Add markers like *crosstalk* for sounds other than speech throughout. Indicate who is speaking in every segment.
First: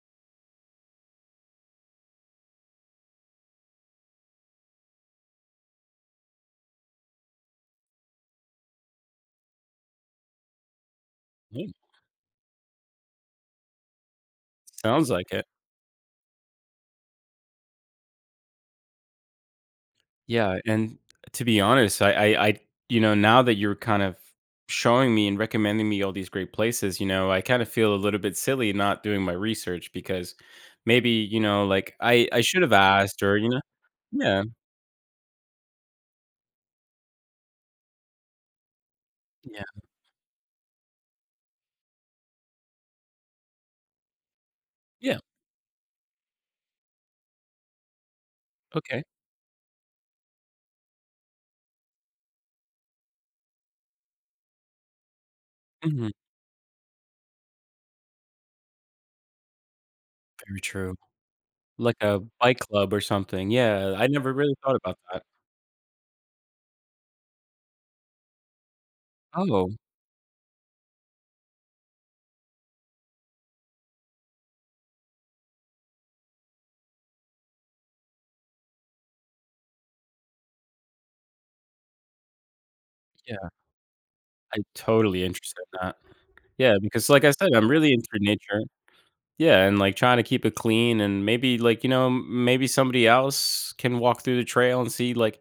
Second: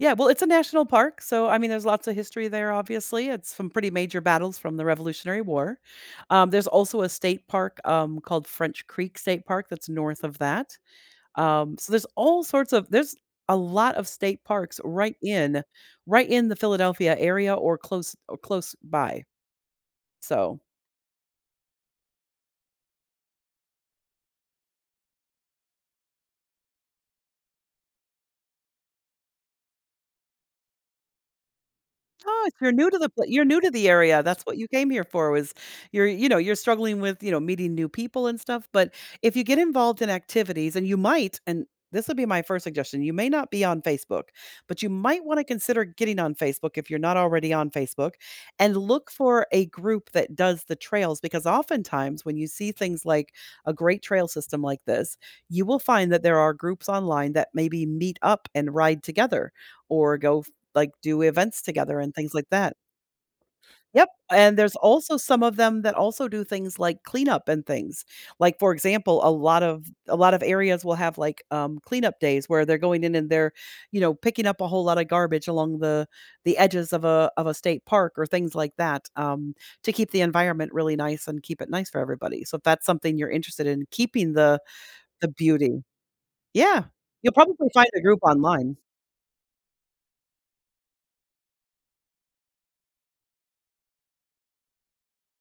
Speaker 1: Yeah, well, it's a national park, so, I mean, there's lots of history there, obviously, it's some pretty major battles from the Revolutionary War. Um, there's also a state park, um, called French Creek State Park that's north of that.
Speaker 2: Nea
Speaker 1: Um, so, there's all sorts of there's a lot of state parks
Speaker 2: Sounds
Speaker 1: right
Speaker 2: like it.
Speaker 1: in right in the Philadelphia area or close or close by.
Speaker 2: Yeah,
Speaker 1: So
Speaker 2: and to be honest, I I I you know, now that you're kind of showing me and recommending me all these great places, you know, I kinda feel a little bit silly not doing my research because maybe, you know, like, I I
Speaker 1: Ah, if
Speaker 2: should
Speaker 1: you're
Speaker 2: have
Speaker 1: new to the
Speaker 2: asked
Speaker 1: pl
Speaker 2: or,
Speaker 1: you're
Speaker 2: you
Speaker 1: new
Speaker 2: know?
Speaker 1: to the area, that's
Speaker 2: Yeah.
Speaker 1: what you came here for was you're, you know, you're struggling with, you know, meeting new people and stuff, but if you get
Speaker 2: Yeah.
Speaker 1: involved in activities, and you might and this would be my first suggestion, you may not be on Facebook, but you
Speaker 2: Yeah.
Speaker 1: might want to consider getting on Facebook if you're not already on Facebook, and
Speaker 2: Okay.
Speaker 1: look for a group that does the trails, because oftentimes, when you see things like a great trail system like this, you will
Speaker 2: Mhm.
Speaker 1: find that there are groups online that maybe meet up and ride together, or go, f
Speaker 2: Very
Speaker 1: like,
Speaker 2: true,
Speaker 1: do events
Speaker 2: like
Speaker 1: together and
Speaker 2: a
Speaker 1: things like
Speaker 2: bike
Speaker 1: that.
Speaker 2: club or something, yeah, I
Speaker 1: Yep,
Speaker 2: never really
Speaker 1: and
Speaker 2: thought
Speaker 1: there's
Speaker 2: about
Speaker 1: also
Speaker 2: that.
Speaker 1: some of them that also do things like cleanup and things. Like, for example, a lot
Speaker 2: Oh.
Speaker 1: of a lot of areas will have, like, um, cleanup days where they're going in and they're, you know, picking up a whole lotta garbage along the the edges of a of a state park or things like that, um, to keep the environment really nice and keep it nice for everybody, so, if that's something you're
Speaker 2: Yeah.
Speaker 1: interested in, keeping
Speaker 2: I
Speaker 1: the
Speaker 2: totally
Speaker 1: the
Speaker 2: interested in
Speaker 1: beauty.
Speaker 2: that. Yeah,
Speaker 1: Yeah.
Speaker 2: because like, I
Speaker 1: You'll
Speaker 2: said,
Speaker 1: probably
Speaker 2: I'm
Speaker 1: find
Speaker 2: really
Speaker 1: a
Speaker 2: into
Speaker 1: group
Speaker 2: nature.
Speaker 1: online.
Speaker 2: Yeah, and, like, trying to keep it clean and maybe, like, you know, m maybe somebody else can walk through the trail and see, like,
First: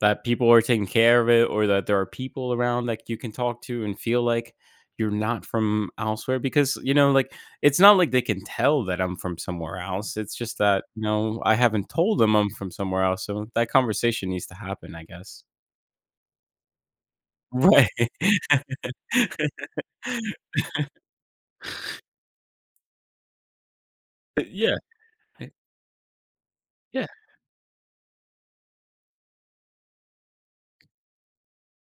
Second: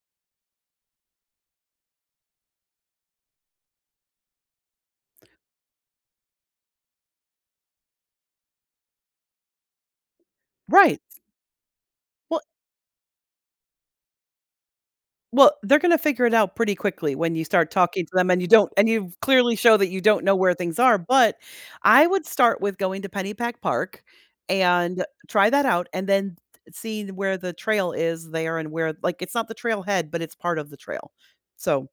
Speaker 2: that people are taking care of it or that there are people around that you can talk to and feel like you're not from elsewhere because, you know, like, it's not like they can tell that I'm from somewhere else, it's just that,
Speaker 1: Right.
Speaker 2: no, I haven't told them
Speaker 1: Well
Speaker 2: I'm from somewhere else, so that conversation needs to happen, I guess.
Speaker 1: Well, they're gonna figure it out pretty quickly when you start
Speaker 2: Right.
Speaker 1: talking to them, and you don't and you've clearly show that you don't know where things are,
Speaker 2: *laughs*
Speaker 1: but, I would start with going to Pennypack Park,
Speaker 2: Eh yeah,
Speaker 1: and try
Speaker 2: I
Speaker 1: that out, and then t t see
Speaker 2: Yeah.
Speaker 1: where the trail is there and where like, it's not the trail head, but it's part of the trail. So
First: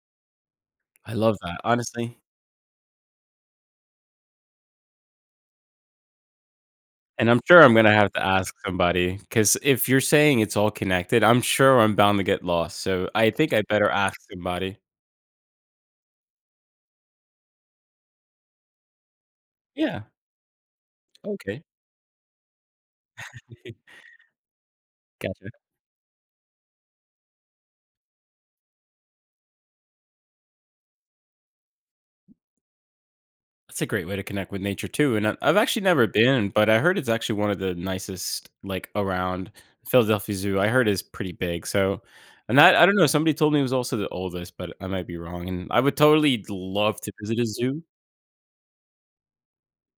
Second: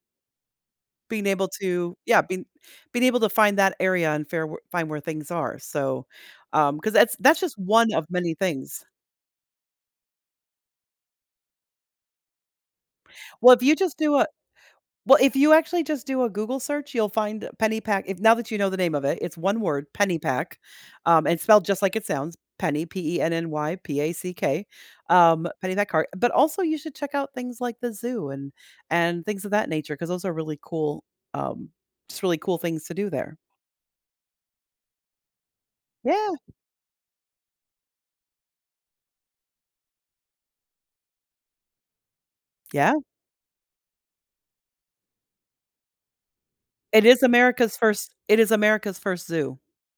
Speaker 2: I
Speaker 1: being
Speaker 2: love
Speaker 1: able
Speaker 2: that,
Speaker 1: to,
Speaker 2: honestly.
Speaker 1: yeah, being being able to find that area and fair were find where things are, so, um 'cause that's
Speaker 2: And I'm
Speaker 1: that's just
Speaker 2: sure I'm
Speaker 1: one
Speaker 2: gonna
Speaker 1: of
Speaker 2: have to
Speaker 1: many
Speaker 2: ask
Speaker 1: things.
Speaker 2: somebody, 'cause if you're saying it's all connected, I'm sure I'm bound to get lost, so, I'd think
Speaker 1: Well,
Speaker 2: I
Speaker 1: if you
Speaker 2: better
Speaker 1: just do
Speaker 2: ask
Speaker 1: a
Speaker 2: somebody.
Speaker 1: well, if you actually just do a Google search, you'll find Pennypack, if now that you know the name of it, it's one word,
Speaker 2: Yeah.
Speaker 1: Pennypack. Um, and
Speaker 2: Okay.
Speaker 1: spelled just like it sounds, Penny, P-E-N-N-Y
Speaker 2: *chuckles*
Speaker 1: P-A-C-K, um,
Speaker 2: Gotcha.
Speaker 1: Pennypack car but also you should check out things like the zoo and and things of that nature 'cause those are really cool, um, just really cool things to do there.
Speaker 2: That's a great way to connect with nature too, and I've I've actually never
Speaker 1: Yeah.
Speaker 2: been, but I heard it's actually one of the nicest like around Philadelphia Zoo, I heard it's pretty big, so, and I I don't
Speaker 1: Yeah.
Speaker 2: know, somebody told me it was also the oldest, but I might be wrong, and I would totally love
Speaker 1: It
Speaker 2: to
Speaker 1: is
Speaker 2: visit a
Speaker 1: America's
Speaker 2: zoo.
Speaker 1: 1st it is America's 1st zoo.